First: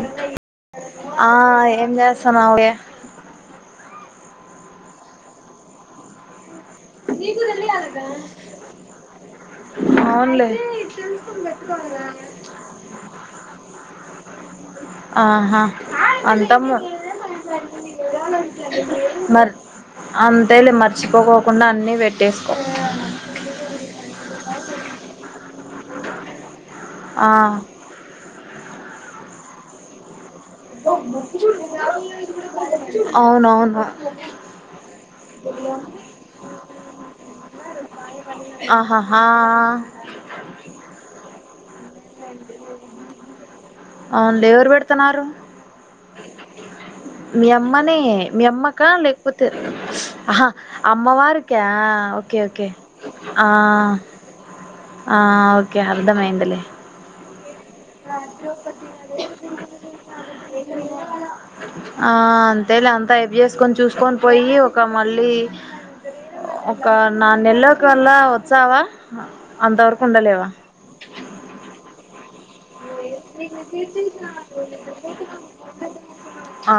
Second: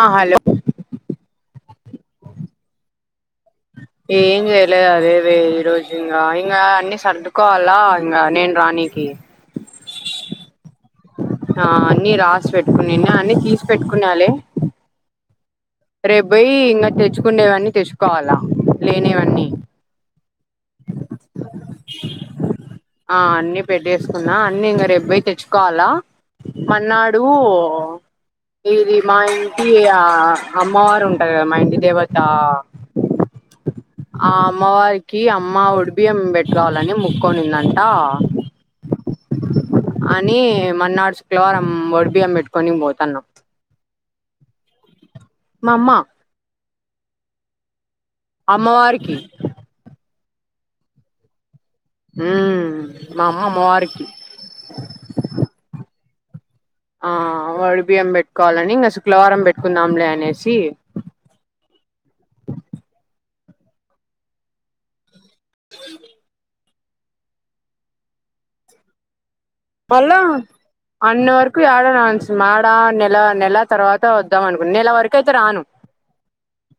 ఆ హలో ఆ ఏం చేస్తున్నావ్ వే ఏం చేయలేదు అదేది ఈరోజు ఇంగ ఇంగ అన్ని సర్దుకోవాల ఇంగ నేను రాణికి అవునులే ఆ అన్ని రాసి పెట్టుకునిన్న అన్ని తీసి పెట్టుకున్నలే ఆహా రేపుయి అంటము ఇంకా తెచ్చుకునేేవన్న తెచ్చుకోవాలా లేనివన్నీ అంతేలె మర్చిపోక ఉన్న అన్నీ పెట్టేసుకో న్నా అన్నీ ఇంకా రెబ్బొయి తెచ్చుకోవాలా మన్నాడు ఆ ఏది మా ఇంటి అ అమ్మవారు ఉంటారు కదా మా ఇంటి దేవత ఆ అవునవును ఆ అమ్మవారికి ఈ అమ్మ ఉడిబియం పెట్రావవాలని ముక్కొనిందంట ఆహాహా అని మన్నచ లోరా అవును లేవు తనారు మా అమ్మ మీయమ్మ అన్ని మీ అమ్మక అమ్మవారికి లేకపోతే ఆహా అమ్మవార్ కే అ ఓకే ఓకే ఉమ్ మా అమ్మ అమ్మవారికి ఓకే అ అర్థమైందలేే ఆ ఒడిబియ్యం పెట్టుకోవాలని ఇంగ శుక్రవారం పెట్టుకుందాంలే అనేసి ఆ అంతేలే అంత అయిపు తీసుకొని చూసుకొని పోయి ఒక ళ్ళి నా నెల్ల కల్లా వచ్చావా అంతవరకు అళ్లా ఉండలేవా అన్న వరకు ఎయాడా [unintelligible] మ్మ [inaudible] నెల నెల తర్వాత వద్దాంనుకు నెల వరకు అయితే రాను, ఆ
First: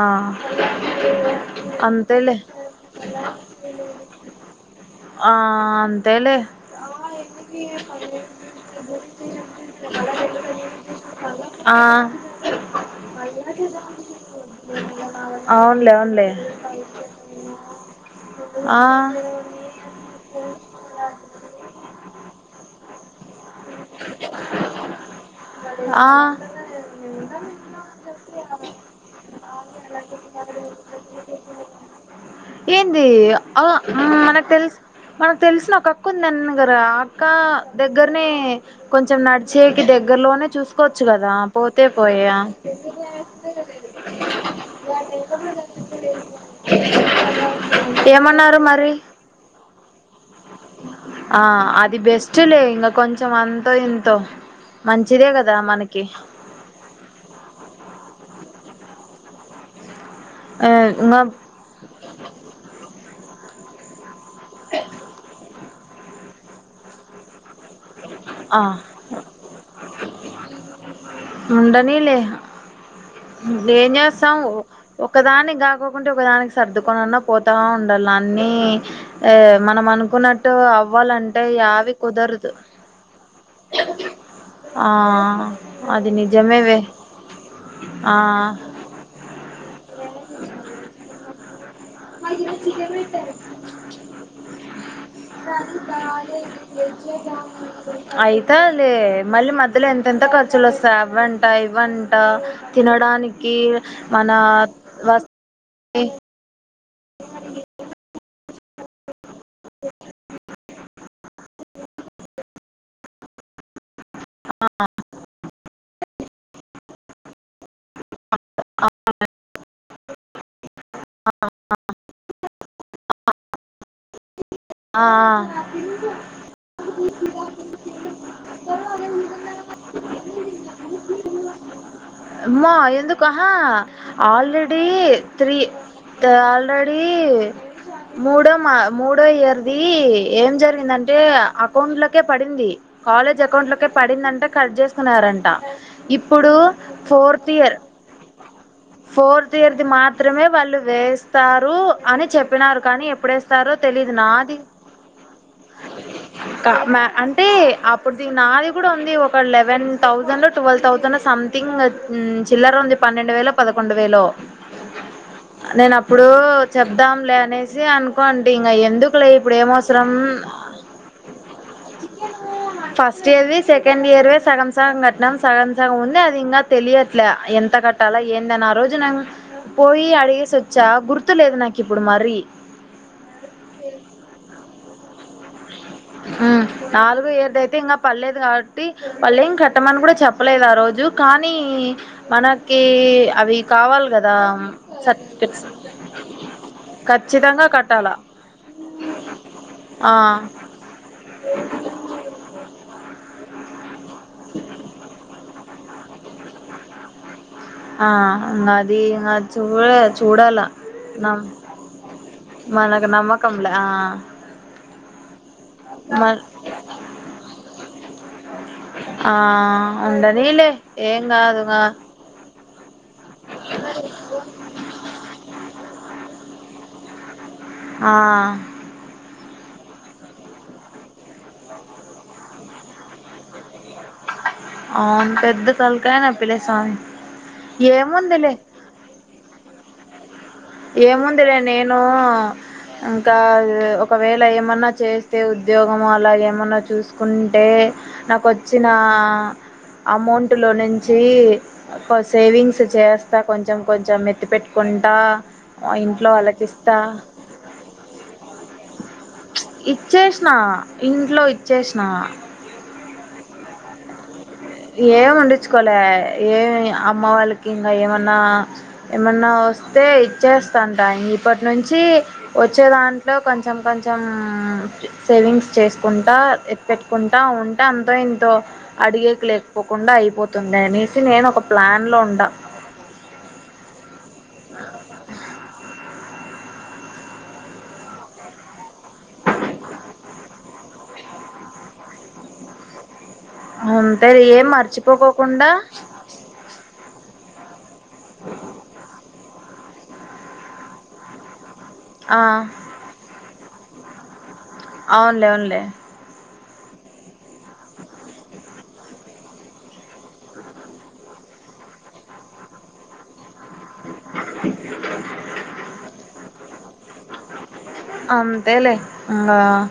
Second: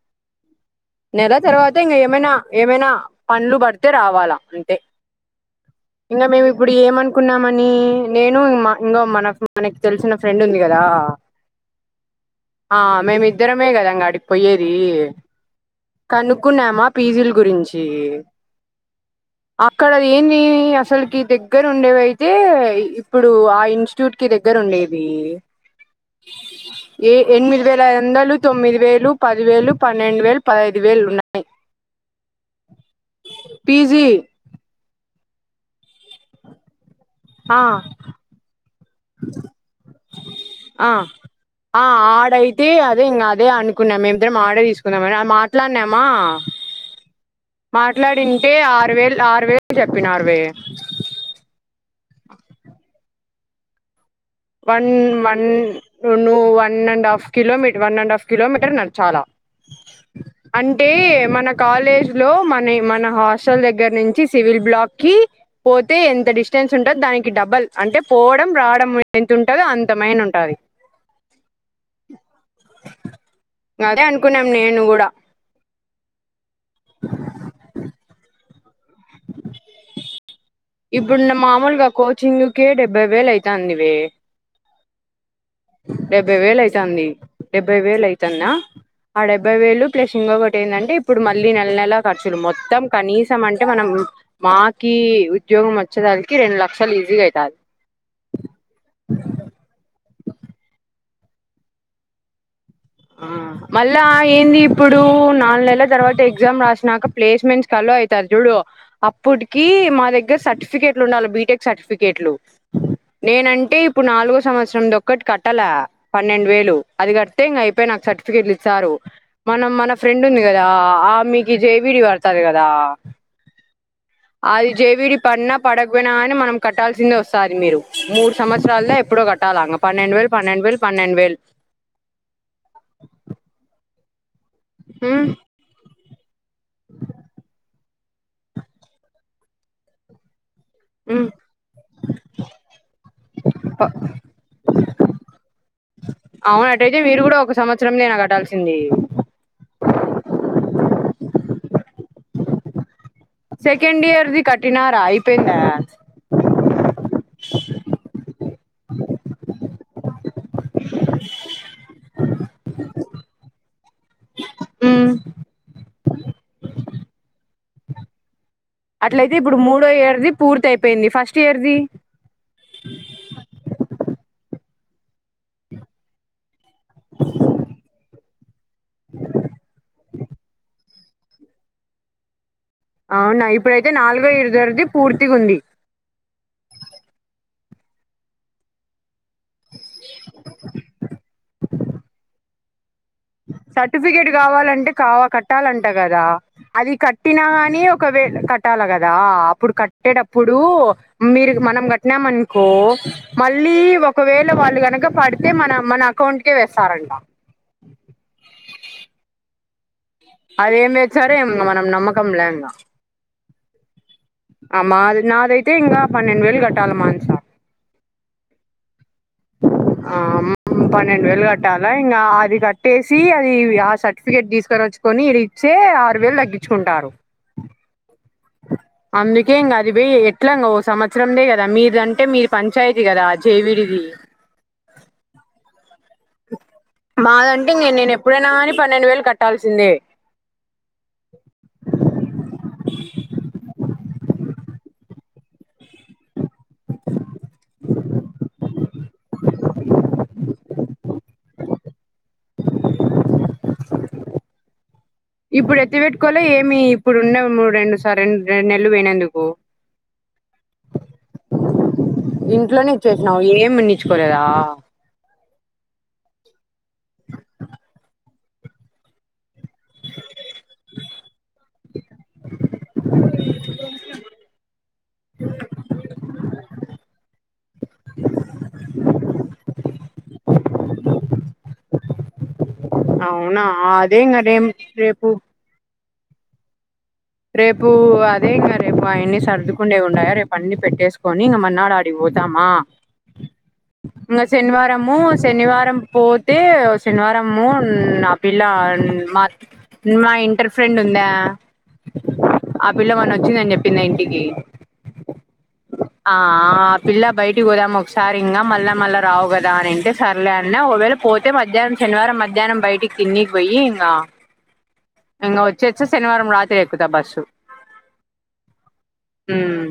నెల తర్వాత ఇం ఏమైనా అంతేలే ఏమైనా పనులు పడితే రావాలా అంటే ఆ ఇకా అంతేలే మేము ఇప్పుడు ఏమనుకున్నా అని నేను ఈ ఇంకా మన మనకి తెలిసిన ఫ్రెండ్ ఉంది కదా ఆ ఆ మేమిద్దరమే కదాంగాడికి పోయేది, అవునులే అవునులే కనుక్కున్నామా పీజిల గురించి, ఆ అక్కడది ఏంది అసలుకి దగ్గర ఉండేవి అయ్ [unintelligible] ఇప్పుడు ఆ ఇన్స్టిట్యూట్ కి దగ్గర ఉండేది, ఆ ఏ ఎనిమిది వేల ఐదు వందలు తొమ్మిది వేలు పది వేలు పన్నెండు వేలు పదహైదు వేలు ఉన్నాయి ఏంది ఆ పిజి మనకు తెలుసు మనకు తెలిసిన ఒక అక్క ఉందన్నగారా ఇంకా దగ్గరనే కొంచెం నడిచేకి దగ్గరలోనే ఆ చూసుకోవచ్చు కదా ఆ పోతే ఆ పోయా ఆడయితే అదే ఇంకా అదే అనుకున్నాం మేమిద్దరం ఆర్డర్ తీసుకుందామని అది మాట్లాడినామా, మాట్లాడింటే ఏమన్నారు మరి ఆరు వేలు ఆరు వేలు చెప్పినర్వే ఇది బెస్ట్లెఇంక కొంచం మొత్తం అంతా తింటావ్ one one one and half kilometre one and half kilometre నడ్ చాలా ఆ అంటే ఇంగ మన కాలేజ్ లో మని మన హాస్ట హాస్టల్ దగ్గర నుంచి సివిల్ బ్లాక్ కి పోతే ఎంత డిస్టెన్స్ డిస్టెన్స్ ఉంటాది దానికి డబల్ అంటే పోవడం రావడం నున్ ఉండని లే ఏం అదే చేస్తాం అనుకున్నాం నేను కూడా ఒకదానికి గాకోకుంటే ఒకదానికి సర్దుకొని అన్నా పోతా ఉండాల్ల అన్నీ ఏ మనం అనుకున్నట్టు ఇప్పుడు అవ్వాలంటే మామూలుగా యావి కోచింగ్ కుదరదు కే డెబ్బై డేబ్బే వెలు ఆవుతు ఇస్తందివే ఆ అది డెబ్బై వేలు నిజమేవే అయితంది డెబ్బై వేలు ఆ అయితంద ఆ డెబ్బై వేలు ప్లస్ ఇంకటి ఏంటంటే ఇప్పుడు మళ్ళీ నాక్ మనం మాకి ఉద్యోగం వచ్చేదానికి రెండు లక్షలు ఈజీగా అయితాది అయితాదిలే మళ్ళీ మధ్యలో ఎంత ఎంతంత ఖర్చులు వస్తాయి అవ్వంట ఇవ్వంట ఆ తినడానికి మళ్ళా మన ఏంది వర్క్ తర్వాత ఎగ్జామ్ నాకా ప్లేస్మెంట్స్ కి ఆలో అయితది చూడు అప్పుటికి మా దగ్గర సర్టిఫికెట్లు ఉండాలి బీటెక్ సర్టిఫికెట్లు నేనంటే ఇప్పు ఇప్పుడు నాలుగో సంవత్సరం దొక్కటి కట్టలా పన్నెండు వేలు అది గడితే ఇంగ ఐపో ఐపోయినక నాకు సర్టిఫికెట్లు ఇస్తారు మనం మన ఫ్రెండ్ ఉంది కదా ఆమెకు జే ఫీజు పడతది కదా అది ఆ జేవిడి పడినా పడకపోయినా కాని మనం కట్టాల్సిందే ఒకసారి మీరు మూడు సంవత్సరాలుల్లో ఎప్పుడో కట్టాలా ఇంక పన్నెండు వేలు పన్నెండు వేలు పన్నెండు వేలు అమ్మో ఎందుకు ఆహా ఆల్రెడి వేలు త్రీ త్వల్ హరి మూడో మా మూడో ఇయర్ది ఏం జెత్త ఇప్పుడు ఏందంటే అకౌంట్ లోకే పడింది కాలేజ్ అకౌంట్ లోకే పడిందంటే కట్ చేసుకున్నారంట ఇప్పుడు అవును అటైతే మీరు కూడా ఫోర్త్ ఒక ఇయర్ సంవత్సరంనేనా కట్టాల్సింది ఫోర్త్ ఇయర్ ది మాత్రమే వాళ్ళు వేస్తారు అని చెప్పినారు కానీ ఎప్పుడు సరో సెకండ్ తెలీదు ఇయర్ది నాది కట్టినారా అయిపోయిందా క మా అంటే అప్పుడు నాది కూడా ఉంది ఒక లే seven thousand twelve thousand something చిల్లర ఉంది పన్నెండు వేల పదక వేలో ఉమ్ నేన అప్పుడు చెబదాంలే అనేసి అను కోన్ ఎందుకులే అట్లయితే ఇప్పుడు మూడో ఏమోసరం ఇయర్ది పూర్తి అయిపోయింది ఫస్ట్ ఇయర్ది ఫస్ట్ ఇయర్వి సెకండ్ ఇయరర్ సగం సగం కట్టినం సగం సగం ఉంది అది ఇంగా తెలియట్లే ఎంత కట్టాలా ఏందని ఆ రోజు న పోయి అడిగేసి వచ్చా గుర్తులేదు నాకు ఇప్పుడు మరి అవునా ఇప్పుడైతే నాలుగో ఇరదరది పూర్తిగా ఉంది హ నాలుగు ఎర్దైతే ఇంగ పడలేదు కాబట్టి వాళ్ళ ఏం కట్టమని కూడా చెప్పలేదు ఆ రోజు కానీ మనకి అవి కావాలి సర్టిఫికేట్ కదా కావాలంటే కావా సర్టిఫికెట్స్ కట్టాలంట కదా అది కట్టినా ఖచ్చితంగా కానీ కట్టాలా ఒకవే కట్టాల కదా అప్పుడు ఆ కట్టేటప్పుడు కు మీరూ మనం కట్టినామనుకో మళ్ళీ ఒకవేళ వాళ్ళు కనక పడితే మన మన ట్ కే వెసారంట ఆ అంగది సూరజ్ అది ఏమి ఏచ్చారో ఏం మనం నమ్మకం ల్యా ఇంగా క్కం లా ఆ అ మాద్ నాదైతే ఇంకా మ పన్నెండు వేలు కట్టాలమాంచ ఆ ఉండనీలే ఏంగాదుగా ట్టేసి అది ఆ సర్టిఫికెట్ తీసుకొని వచ్చుకొని ఇ ఇచ్చే ఆరు వేలు తగ్గించుకుంటారు ఆ ఎం గాద్ అది బీ ఎట్లంగా ఓ సంవత్సరందే కదా మీరు అంటే మీరు పంచాయతీ కదా జేవిీడి అవున్ పెద్ద తల్ మాదంటే ఇంగ నేను ఎప్పుడైనా ఏముందిలే కానీ పన్నెండు వేలు కట్టాల్సిందే ఏముంది లె నేనూ ఇంకా ఒకవేళ ఏమన్నా చేస్తే ఉద్యోగం అలాగేమన్నా చూసుకుంటే నాకు వచ్చినా అమౌంట్ లో నుంచి కొ సేవింగ్స్ చేస్తా కొంచెం కొంచెం ఎత్తిపెట్టుకుంటా ఇప్పుడు ఎత్తి పెట్టుకోలే ఏమీ ఇప్పుడు ఉన్న ము రెండు సార్ రెండ్ రెండ్ నెల్లు పోయినందు ఇచ్చేస్సెన్న ఇంట్లో ఇచ్చేస్సిన్న ఏమనీ ఏం ఉండించుకోలే ఏవి అమ్మ వాళ్ళకి ఇంగా ఏమన్నా ఏమన్నా వస్తే ఇచ్చేస్తంట ఇం ఇప్పటి నుంచి వచ్చే దాంట్లో కొంచెం కొంచెం సేవింగ్స్ చేసుకుంటా పెట్టుకుంటా ఉంట అంతో ఇంతో అడిగేకి లేకపోకుండా అయిపోతుంది అనేసి నేను ఒక ప్లాన్లో ఉండ అవునా దేంగా దేం రేపు రేపు అదే ఇంగ రేపు ఆయన్ని సర్దుకుండే ఉండాయా రేపు అన్ని పెట్టేసు కొని ఇంగ మన్నాడు ఆడికి పోతమా అంతే ఇంగ ఏం శనివారము మర్చిపోకోకుండా శనివారం పోతే శనివారము నా పిల్ల మాత్ మా ఇంటర్ ఫ్రెండ్ ఉందా ఆ ఆ పిల్ల మన వచ్చిందన్ చె పినఇంటికి అవున్లే అవున్లె ఆ పిల్ల బయటకి పోదాం. ఒకసారి ఇంగా మళ్ళా మళ్ళా రావు కదా అని అంటే సర్లె అన్న ఒకవేళ పోతే మధ్యాహ్నం శనివారం మధ్యాహ్నం బయటికి తిన్నికి పోయి ఇంగా ఇంగా వచ్చేచ్చె శనివారం రాత్రి ఎక్కుతా బస్సు అంతేలే ఇంగా మ్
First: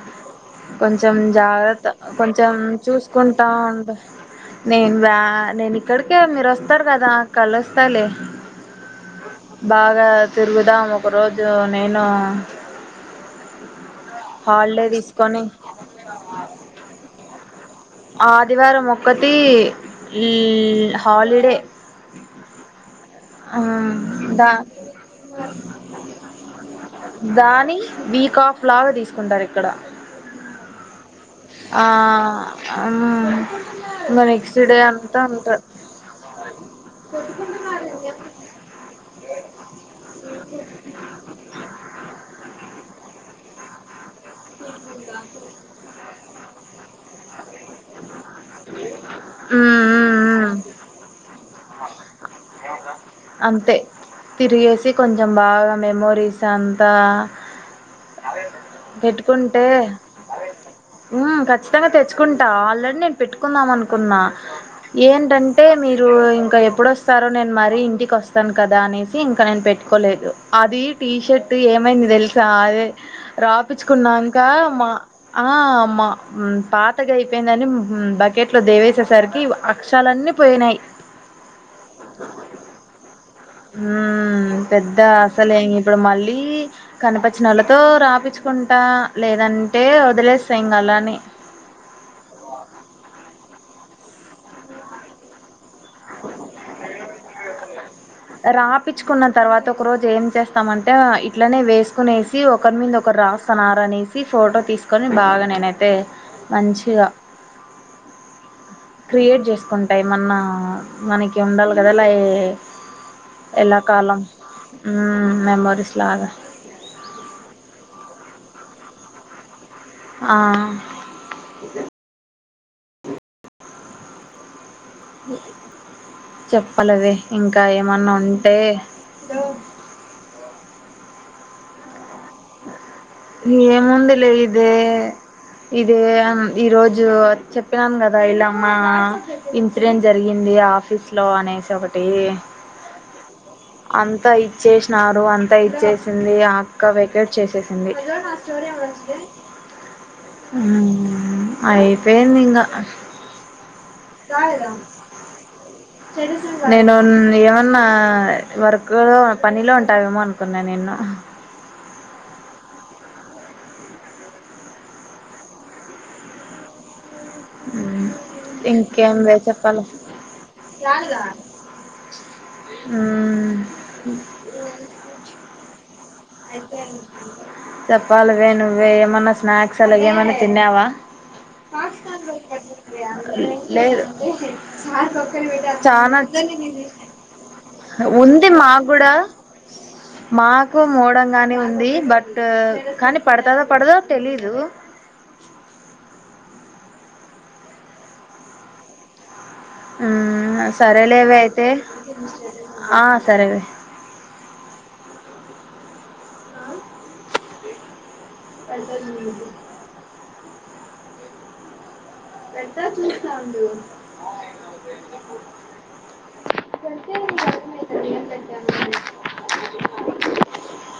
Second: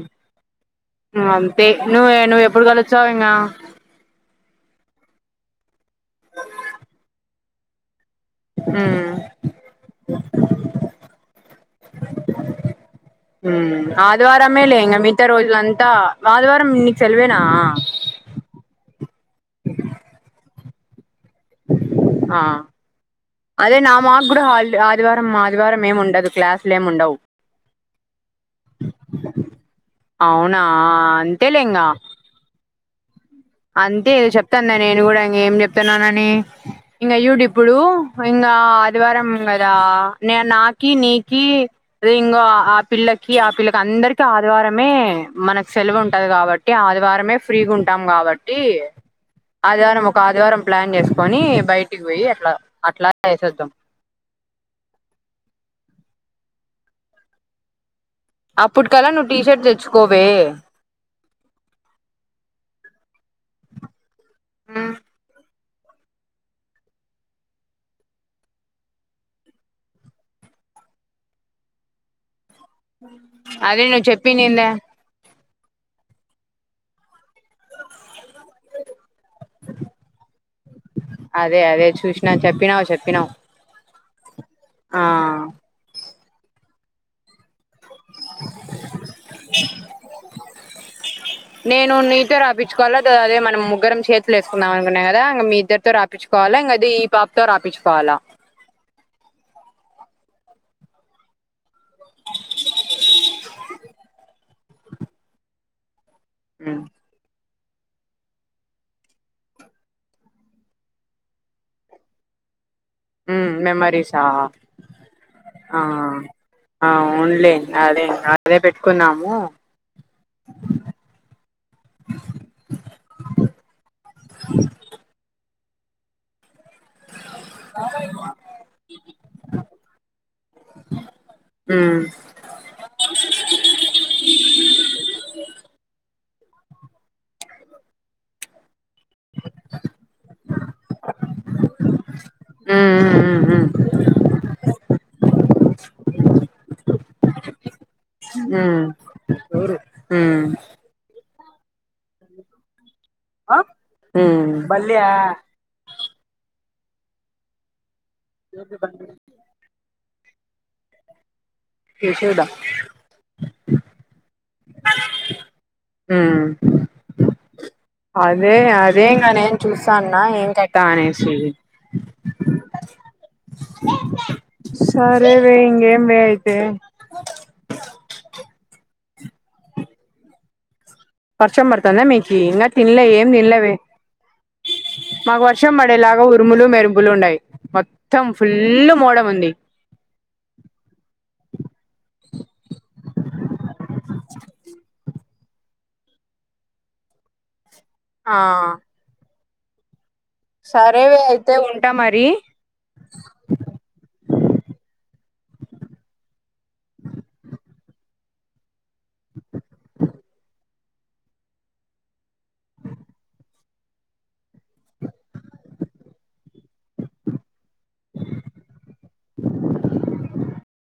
కొంచెం అంతే జాగ్రత్త నువ్వే నువ్వు కొంచెం ఎప్పుడు కలుస్తావు ఇంగ చూసుకుంటా ఉండు నేను వ్య నేను ఇక్కడికే మీరు వస్తారు కదా కలుస్తాలే ఉమ్ బాగా తిరుగుదాం ఒక రోజు నేను హుమ్మ్ ఆదివారమేలే హాలిడే ఇంగ మిగతా తీసుకొని రోజులంతా ఆదివారం నికు సెలవేనా ఆదివారం ఒక్కటి ల్ల్ హాలిడే ఆ అదే నా మాకు కూడా దా హ ఆదివారం ఆదివారం ఏమి ఉండదు. క్లాసులు ఏమి ఉండవు. దాని వీక్ ఆఫ్ లాగా తీసుకుంటారు ఇక్కడ అవునా అంతేలే ఇంగ అమ్ అంతే చెప్తాన నేను కూడా ఇంక ఏం ఉంటారు చెప్తున్నానని ఇంకా య్యూడ్ ఇప్పుడు ఇంగా ఆదివారం కదా నే నాకి నీకి అదె ఇంగొ ఆ పిల్లకి పిల్లకి అందరికి ఆదివారమే మనకు సెలవు ఉంటది. కాబట్టి ఆదివారమే ఫ్రీగా ఉంటాం కాబట్ కి ఆదివారం ఒక ఆదివారం ప్లాన్ చేసుకొని బయటికి పోయి అట్లా అట్లా వేసేద్దాం అంతే తిరిగేసి కొంచెం బాగా మెమోరీస్ చాంతా అప్పటికల్లా నువ్వు పెట్టుకుంటే టీషర్ట్ తెచ్చుకోవే హు ఖచ్చితంగా తెచ్చుకుంటా ఆల్రెడీ నేను పెట్టుకు కుందాం అనుకున్నా ఏన్ రం అంటే మీరు ఇంకా ఎప్పుడు వస్తారో నేను మరి ఇంటికి వస్తాను కదా అనేసి ఇంకా నేను పెట్టుకోలేదు అది టీషర్ట్ ఏమైంది తెలిస సారే అదే నువ్వు రాపిచ్చుకున్నాంక చెప్పినిందే మా ఆ అమ్మా ఉ పాతగా అయ్ పెయిందండి హు బకెట్లో దేవేసేసరికి అక్షాలన్నీ పోయినాయి అదే అదే చూసినా చెప్పినావు చెప్పినావు ఉమ్ పెద్ద ఆ అసలే ఇంగ ఇప్పుడు మళ్ళీ కి కనపచ్చినల తో రాపిచ్చుకుంటా లేదంటే వదిలేస్తా ఇంగా అలానే ముగ్గరం చేతులు వేసుకుందాం అనుకున్నాం కదా ఇక మీ ఇద్దరు రాపిచ్చుకోవాలా రాపిచ్చుకున్న తర్వాత ఒక రోజు ఏం చేస్తామంటే ఇట్లనే వేసుకునేసి ఒకరి మీద ఒకరు రాస్తున్నారు అనేసి ఫోటో తీసుకొని బాగా నేనైతే మంచిగా క్రియేట్ చేసుకుంటాయి ఏమన్న మనకి ఉండాలి కదా ఇలాయ్ ఉమ్ మెమరీసా మ్మ్ ఆ మెమోరీస్ లాగా అవునులే అదేం అదే పెట్టుకున్నాము ఆ చెప్పలేదే ఇంకా ఏమన్నా ఉంటే ఉమ్ ఏముందిలే ఈ రోజు చెప్పినాను కదా ఇల్లాం ఆ ఇన్సిడెంట్ జరిగింది ఆఫీస్ లో అనేసి ఒకటి ఉమ్ ఉమ్ ఉమ్ అంతా ఇచ్చేసినారు అంత ఇచ్చేసింది అక్క వే రేట్ చేసే ఎవరు అయ్ పేందింగా ఉమ్ నేను ఏమన్నా వర్కు లో పనిలో ఉంట అంటావేమో అనుకున్న నిన్ను విషూడా ఊ మ్మ్. అదే అదే ఇంకేం ఇంక వే నేను చెప్పాలి చూసా అన్న ఏం కథా అనేసి మ్మ్. సరేలే ఇంకేం చెప్పాలివే నువ్వే మన స్నాక్స్ అలాగ ఏమైన్నా తిన్నావా వర్షం పడుతుందా మీకి ఇంగా తిన్లే ఏం తిన్లేవే మాకు వర్షం పడేలాగా ఉరుములు మెరుపులు ఉండయి మొత్తం ఉంది మాకు ఫుల్ కూడా మోడం ఉంది మాకు మూడంగాని ఉంది బట్ కానీ పడతదో పడదో తెలీదు ఆ సరేవే సరేలేవే అయితే ఉంటా మరి ఆ సరేలే ఉంటంది పెద్ద చూస్తా ఉండు ఏం పెట్టామండి